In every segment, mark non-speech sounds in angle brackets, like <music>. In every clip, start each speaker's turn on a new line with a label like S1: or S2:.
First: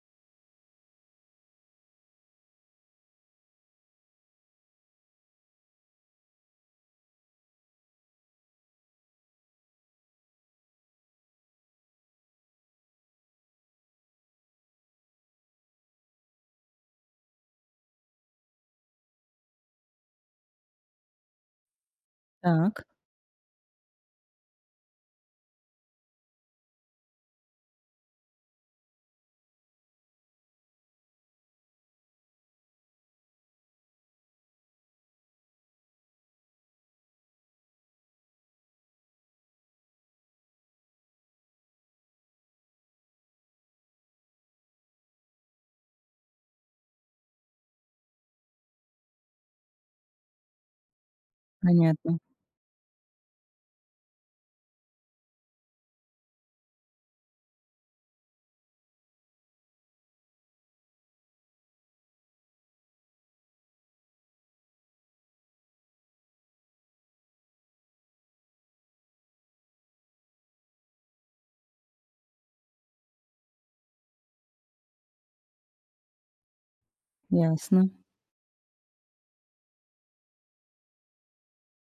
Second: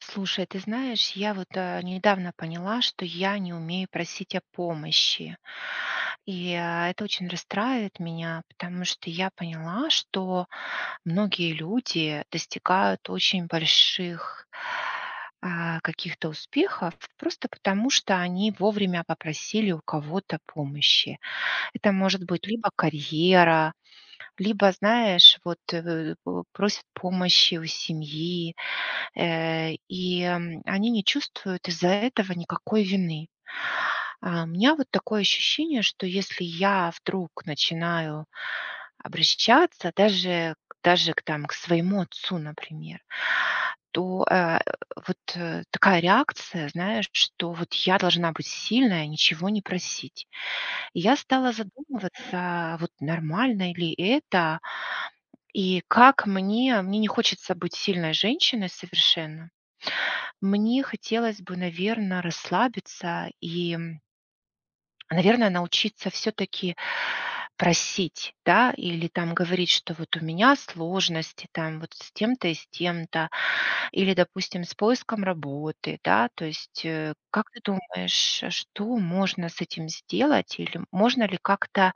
S1: Слушай, ты знаешь, я вот недавно поняла, что я не умею просить о помощи. Это очень расстраивает меня, потому что я поняла, что многие люди достигают очень больших каких-то успехов просто потому, что они вовремя попросили у кого-то помощи. Это может быть либо
S2: Так,
S1: карьера, либо, знаешь, просят помощи у семьи. Они не чувствуют из-за этого никакой вины. А у меня вот такое ощущение, что если я вдруг начинаю обращаться даже к там к своему отцу, например, то такая реакция, знаешь, что вот я должна быть сильная, ничего не просить. И я стала
S2: понятно,
S1: задумываться, вот нормально ли это, и как мне не хочется быть сильной женщиной совершенно. Мне хотелось бы, наверное, расслабиться и, наверное, научиться все таки просить, да, или там говорить, что вот у меня сложности там вот с тем-то и с тем-то, или, допустим, с поиском работы, да. То есть, как ты
S2: ясно.
S1: думаешь, что можно с этим сделать? Или можно ли как-то,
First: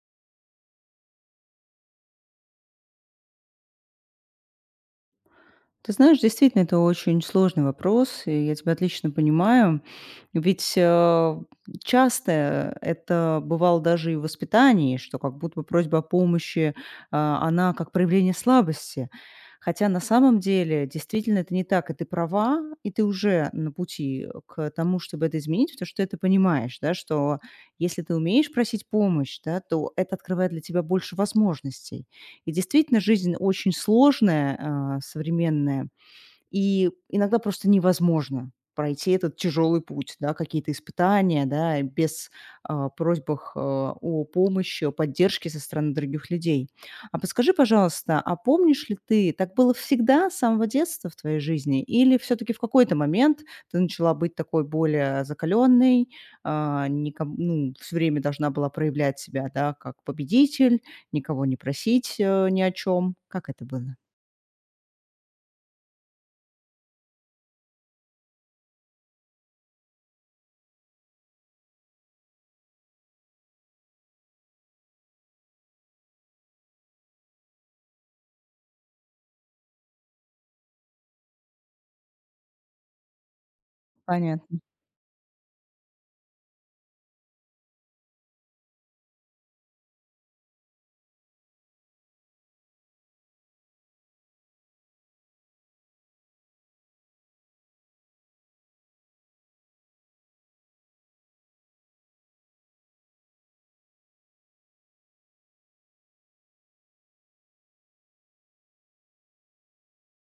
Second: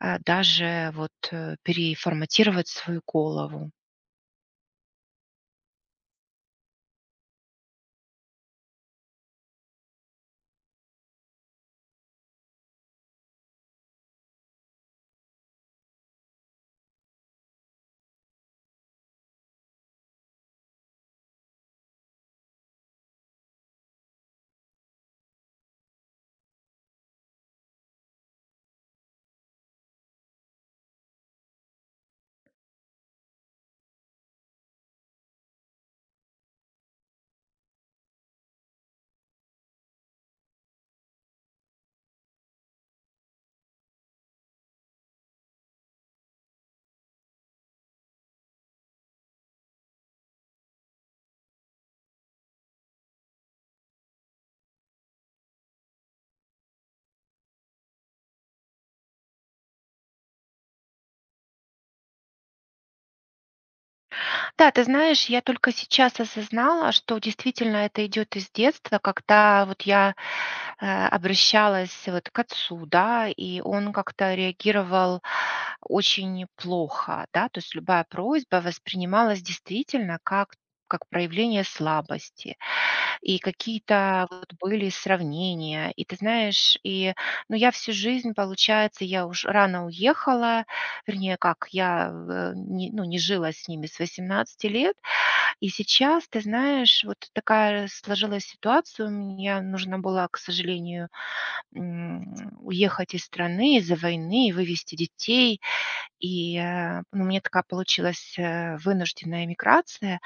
S1: переформатировать свою голову?
S2: Ты знаешь, действительно, это очень сложный вопрос, и я тебя отлично понимаю. Ведь, часто это бывало даже и в воспитании, что как будто бы просьба о помощи, она как проявление слабости. Хотя на самом деле действительно это не так, и ты права, и ты уже на пути к тому, чтобы это изменить, потому что ты это понимаешь, да, что если ты умеешь просить помощь, да, то это открывает для тебя больше возможностей. И действительно, жизнь очень сложная, современная. И иногда просто невозможно пройти этот тяжелый путь, да, какие-то испытания, да, без просьбах о помощи, о поддержке со стороны других людей. А подскажи, пожалуйста, а помнишь ли ты, так было всегда с самого детства в твоей жизни, или все-таки в какой-то момент ты начала быть такой более закаленной, ну, все время должна была проявлять себя, да, как победитель, никого не просить ни о чем? Как это было?
S1: Да, ты знаешь, я только сейчас осознала, что действительно это идет из детства, когда вот я обращалась вот к отцу, да, и он как-то реагировал очень плохо, да, то есть любая просьба воспринималась действительно как проявление слабости. И какие-то вот
S2: Понятно,
S1: были сравнения. И ты знаешь, и, ну, я всю жизнь, получается, я уж рано уехала, вернее, как, я не жила с ними с 18 лет. И сейчас, ты знаешь, вот такая сложилась ситуация. У меня нужно было, к сожалению, уехать из страны из-за войны, и вывести детей. У меня такая получилась вынужденная миграция.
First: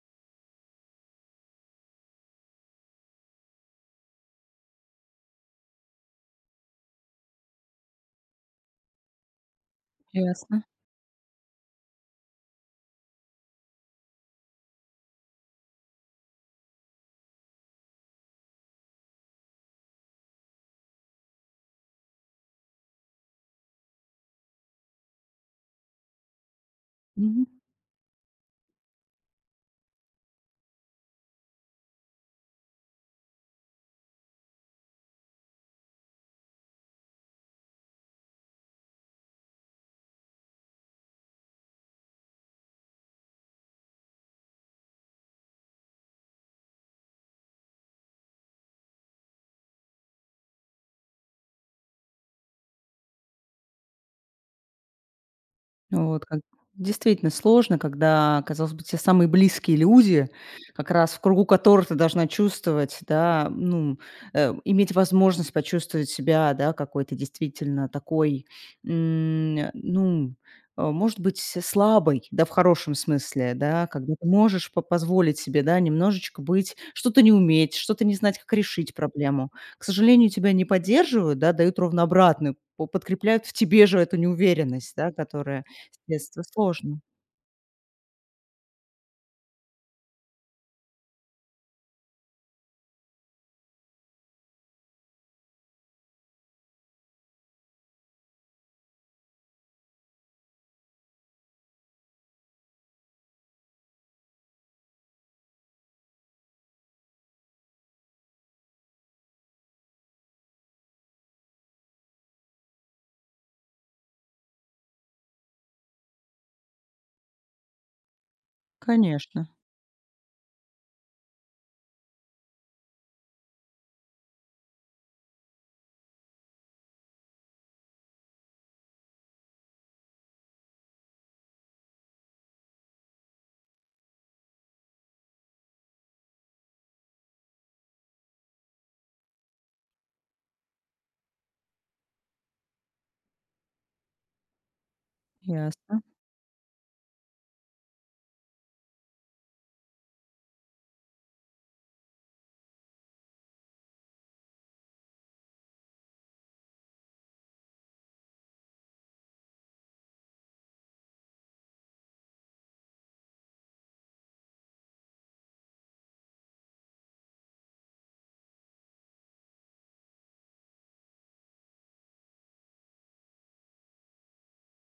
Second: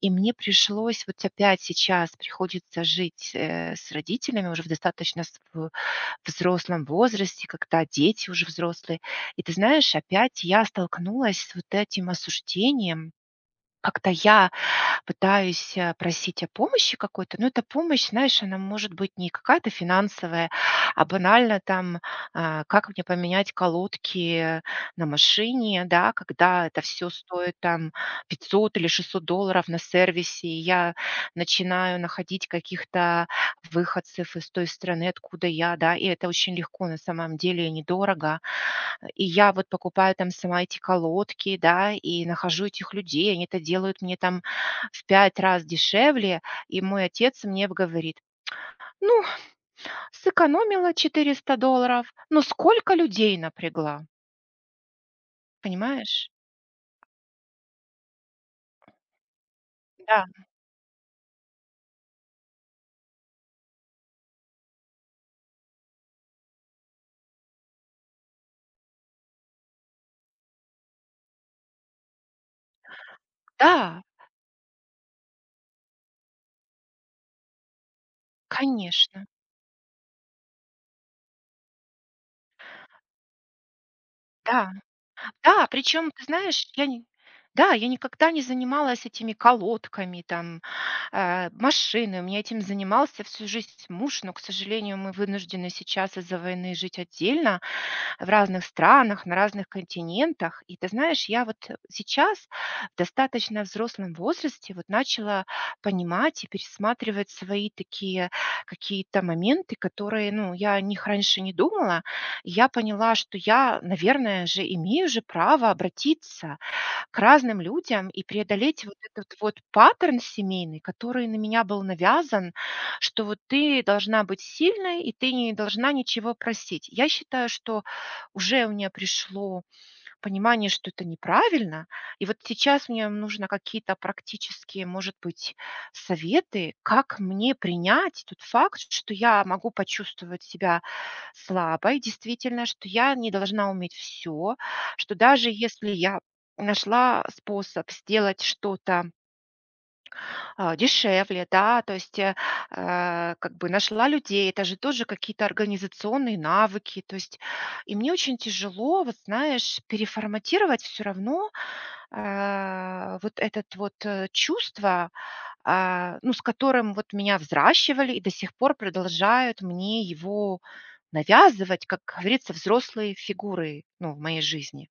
S1: И мне пришлось вот опять сейчас приходится жить, с родителями уже в достаточно с в взрослом возрасте, когда дети уже взрослые. И ты знаешь, опять
S2: ясно.
S1: я столкнулась с вот этим осуждением. Как-то я пытаюсь, просить о помощи какой-то, но эта помощь, знаешь, она может быть не какая-то финансовая, а банально там, как мне поменять колодки на машине, да, когда это все стоит там 500 или $600 на сервисе, и я начинаю находить каких-то выходцев из той страны, откуда я, да, и это очень легко на самом деле и недорого. И я вот покупаю там сама эти колодки, да, и нахожу этих людей, они это делают мне там в 5 раз дешевле. И мой отец мне в говорит: "Ну, сэкономила $400, но сколько людей напрягла".
S2: Вот
S1: Понимаешь?
S2: как действительно сложно, когда, казалось бы, те самые близкие
S1: Да,
S2: люди, как раз в кругу которых ты должна чувствовать, да, ну, иметь возможность почувствовать себя, да, какой-то действительно такой, ну, может быть, слабой, да, в хорошем смысле, да,
S1: да,
S2: когда ты можешь позволить себе, да, немножечко быть, что-то не уметь, что-то не знать, как решить
S1: конечно,
S2: проблему. К сожалению, тебя не поддерживают, да, дают ровно обратную, подкрепляют в тебе же эту
S1: да,
S2: неуверенность, да, которая.
S1: да. Причем, ты
S2: Детства
S1: знаешь,
S2: сложно.
S1: я никогда не занималась этими колодками там, машины. У меня этим занимался всю жизнь муж, но, к сожалению, мы вынуждены сейчас из-за войны жить отдельно, в разных странах, на разных континентах. И ты знаешь, я вот сейчас в достаточно взрослом возрасте вот начала понимать и пересматривать свои такие какие-то моменты, которые, ну, я о них раньше не думала. И я поняла, что я, наверное же, имею же право обратиться к разным людям и преодолеть вот этот
S2: Конечно,
S1: вот паттерн семейный, который на меня был навязан, что вот ты должна быть сильной, и ты не должна ничего просить. Я считаю, что уже у меня пришло понимание, что это неправильно. И вот сейчас мне нужно какие-то практические, может быть, советы, как мне принять тот факт, что я могу почувствовать себя слабой, действительно, что я не должна уметь все, что даже если
S2: ясно.
S1: я нашла способ сделать что-то дешевле, да, то есть, как бы нашла людей. Это же тоже какие-то организационные навыки. То есть, и мне очень тяжело, вот знаешь, переформатировать все равно, чувство, ну, с которым вот меня взращивали и до сих пор продолжают мне его навязывать, как говорится, взрослые фигуры, ну, в моей жизни.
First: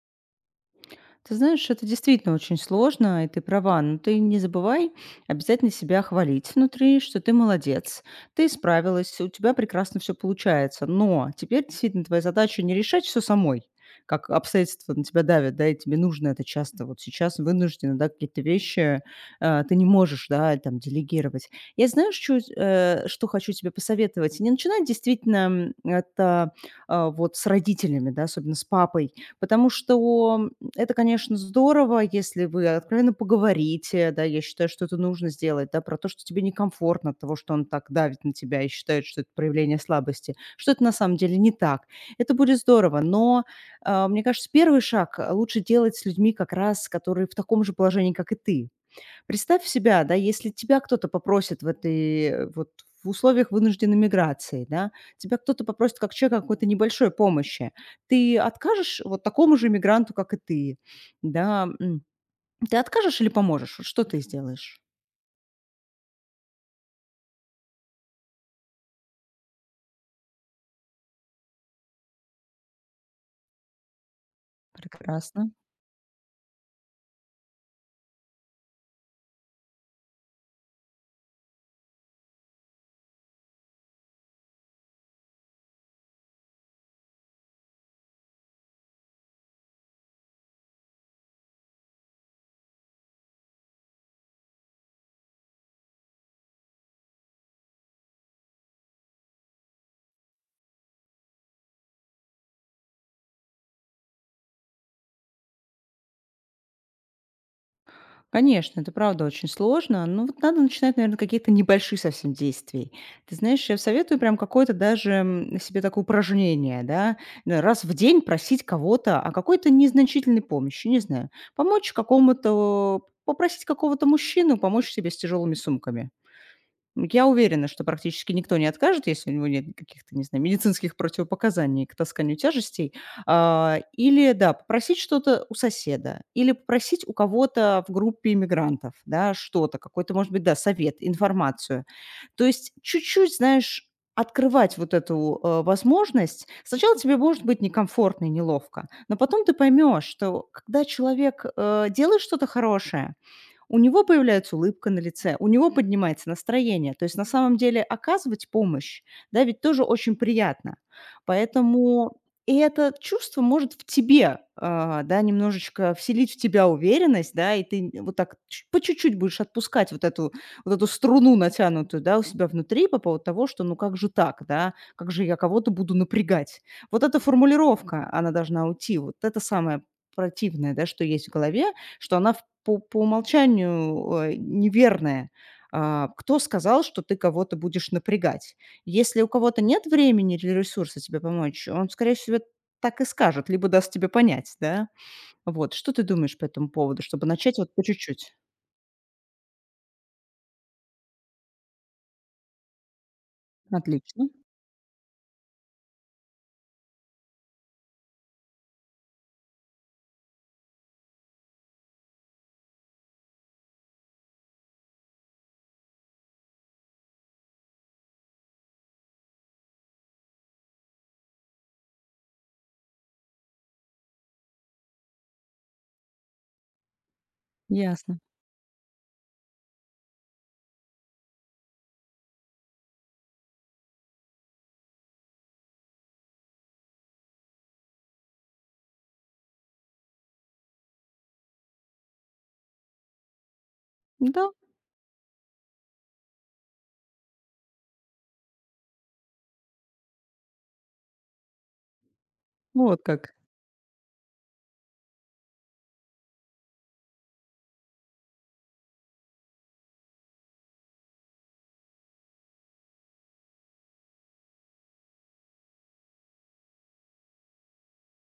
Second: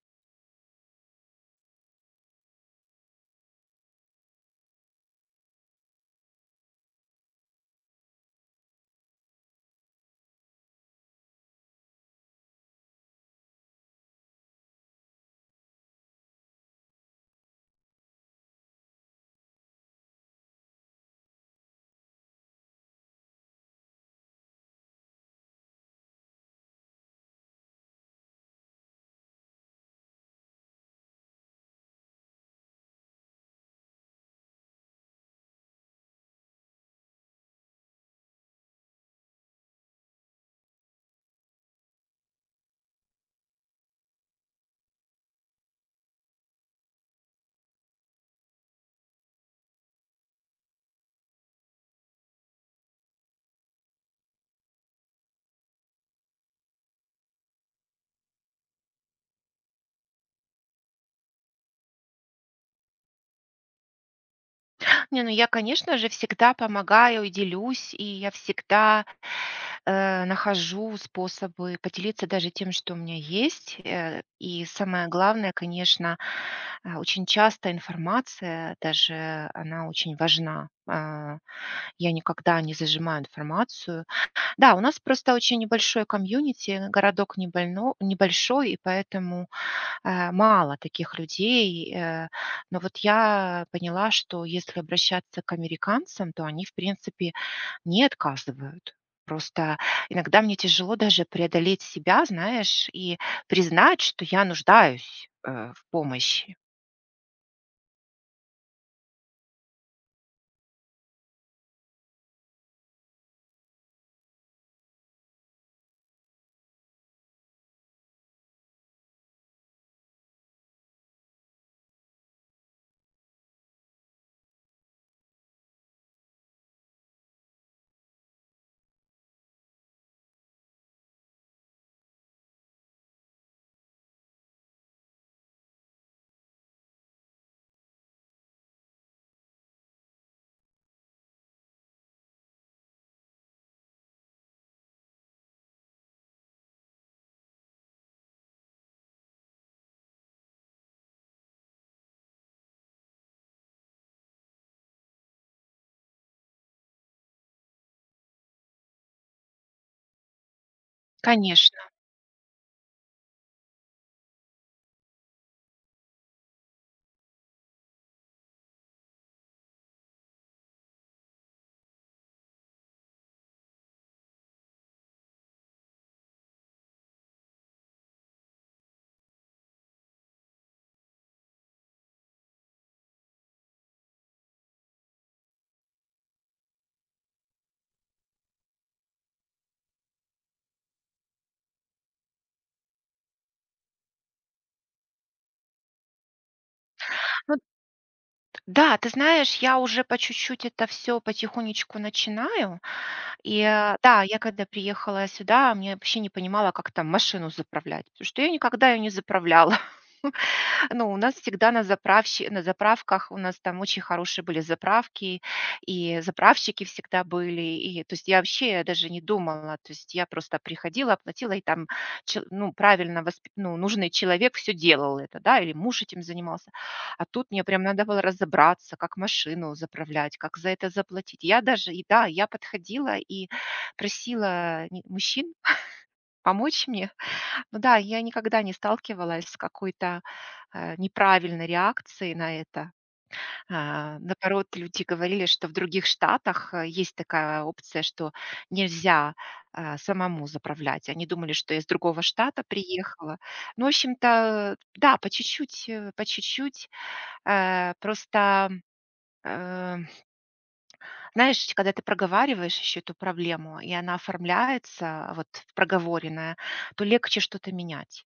S2: Ты знаешь, это действительно очень сложно, и ты права. Но ты не забывай обязательно себя хвалить внутри, что ты молодец, ты справилась, у тебя прекрасно все получается. Но теперь действительно твоя задача не решать все самой, как обстоятельства на тебя давят, да, и тебе нужно это часто. Вот сейчас вынуждены, да, какие-то вещи ты не можешь, да, там, делегировать. Я знаю, что хочу тебе посоветовать. Не начинай действительно это вот с родителями, да, особенно с папой, потому что это, конечно, здорово, если вы откровенно поговорите, да, я считаю, что это нужно сделать, да, про то, что тебе некомфортно от того, что он так давит на тебя и считает, что это проявление слабости, что это на самом деле не так. Это будет здорово, но, мне кажется, первый шаг, лучше делать с людьми как раз, которые в таком же положении, как и ты. Представь себя, да, если тебя кто-то попросит в этой, вот в условиях вынужденной миграции, да, тебя кто-то попросит как человека какой-то небольшой помощи, ты откажешь вот такому же мигранту, как и ты, да, ты откажешь или поможешь? Вот что ты сделаешь?
S1: Не, ну я, конечно же, всегда помогаю и делюсь, и я всегда, нахожу способы поделиться даже тем, что у меня есть. И самое
S2: Прекрасно.
S1: главное, конечно, очень часто информация, даже она очень важна. Я никогда не зажимаю информацию. Да, у нас просто очень небольшой комьюнити, городок небольно небольшой, и поэтому мало таких людей. Но вот я поняла, что если обращаться к американцам, то они, в принципе, не отказывают. Просто иногда мне тяжело даже преодолеть себя, знаешь, и признать, что я нуждаюсь в помощи.
S2: Конечно, это правда очень сложно. Но вот надо начинать, наверное, какие то небольшие совсем действий. Ты знаешь, я советую прям какое-то даже себе такое упражнение, да, раз в день просить кого-то о какой-то незначительной помощи, не знаю, помочь какому-то попросить какого-то мужчину помочь себе с тяжелыми сумками. Я уверена, что практически никто не откажет, если у него нет каких-то, не знаю, медицинских противопоказаний к тасканию тяжестей. А, или, да, попросить что-то у соседа, или попросить у кого-то в группе иммигрантов, да, что-то, какой-то, может быть, да, совет, информацию. То есть чуть-чуть, знаешь, открывать вот эту возможность. Сначала тебе может быть некомфортно и неловко, но потом ты поймешь, что когда человек делает что-то хорошее, у него появляется улыбка на лице, у него поднимается настроение. То есть на самом деле оказывать помощь, да, ведь тоже очень приятно.
S1: Конечно.
S2: Поэтому и это чувство может в тебе, да, немножечко вселить в тебя уверенность, да, и ты вот так по чуть-чуть будешь отпускать вот эту струну натянутую, да, у себя внутри по поводу того, что ну как же так, да, как же я кого-то буду напрягать. Вот эта формулировка, она должна уйти, вот это самое противное, да, что есть в голове, что она в по умолчанию, неверное. А, кто сказал, что ты кого-то будешь напрягать? Если у кого-то нет времени или ресурса тебе помочь, он, скорее всего, так и скажет, либо даст тебе понять, да. Вот, что ты думаешь по этому поводу, чтобы
S1: Ну,
S2: начать
S1: д-
S2: вот по чуть-чуть?
S1: да, ты знаешь, я уже по чуть-чуть это все потихонечку начинаю.
S2: Отлично,
S1: Да, я когда приехала сюда, мне вообще не понимала, как там машину заправлять, потому что я никогда ее не заправляла. <laughs> Ну, у нас всегда на заправках, у нас там очень хорошие были заправки, и заправщики всегда были. И, то есть я вообще даже не думала, то есть я просто приходила, оплатила, и там, че ну, правильно, восп ну, нужный человек все делал это, да, или муж этим занимался. А тут мне прям надо
S2: ясно.
S1: было разобраться, как машину заправлять, как за это заплатить. Я даже, и Да, я подходила и просила мужчин помочь мне. <laughs> Ну да, я никогда не сталкивалась с какой-то неправильной реакцией на это.
S2: Да,
S1: Наоборот, люди говорили, что в других штатах есть такая опция, что нельзя самому заправлять. Они думали, что я из другого штата
S2: вот как.
S1: приехала. Ну, в общем-то, да, по чуть-чуть, по чуть-чуть. э, Просто Э, Знаешь, когда ты проговариваешь еще эту проблему, и она оформляется, вот проговоренная, то легче что-то менять.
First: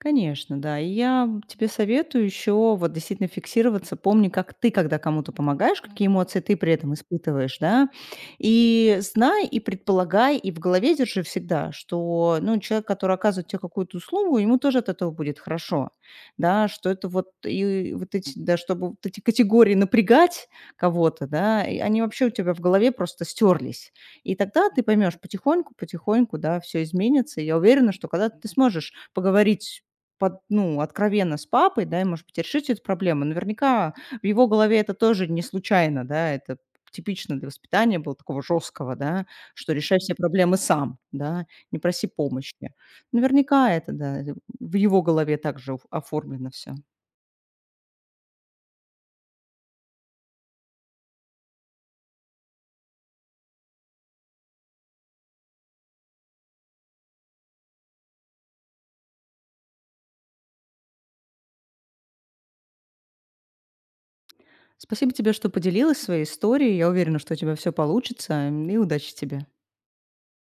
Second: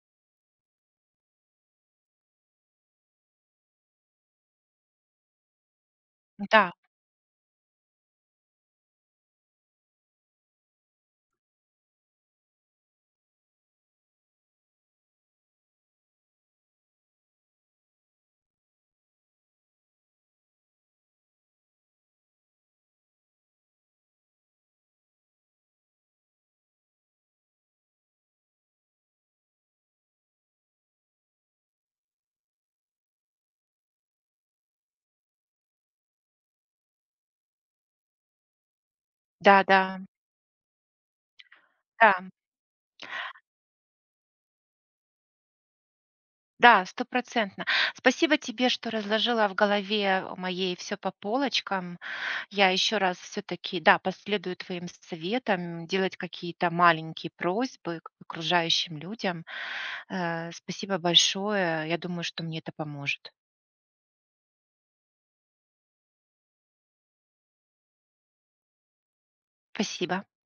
S2: Конечно, да. И я, тебе советую еще вот действительно фиксироваться. Помни, как ты, когда кому-то помогаешь, какие эмоции ты
S1: Да,
S2: при этом испытываешь, да. И знай, и предполагай, и в голове держи всегда, что, ну, человек, который оказывает тебе какую-то услугу, ему тоже от этого будет хорошо, да, что это вот, и вот эти, да, чтобы вот эти категории напрягать кого-то, да, и они вообще у тебя в голове просто стерлись. И тогда ты поймешь потихоньку, потихоньку, да, все изменится. И я уверена, что когда ты сможешь поговорить под ну, откровенно с папой, да, и, может быть, решить эту проблему. Наверняка в его голове это тоже не случайно, да, это типично для воспитания было такого жесткого, да,
S1: да,
S2: что решай
S1: да,
S2: все проблемы сам, да, не проси
S1: да,
S2: помощи. Наверняка это, да, в его голове также оф оформлено все.
S1: да, стопроцентно. Спасибо тебе, что разложила в голове моей все по полочкам. Я еще раз все-таки, да, последую твоим советам, делать какие-то маленькие просьбы к окружающим людям. Спасибо большое. Я думаю, что мне это поможет.
S2: Спасибо тебе, что поделилась своей историей. Я уверена, что у тебя все получится, и удачи тебе.
S1: Спасибо.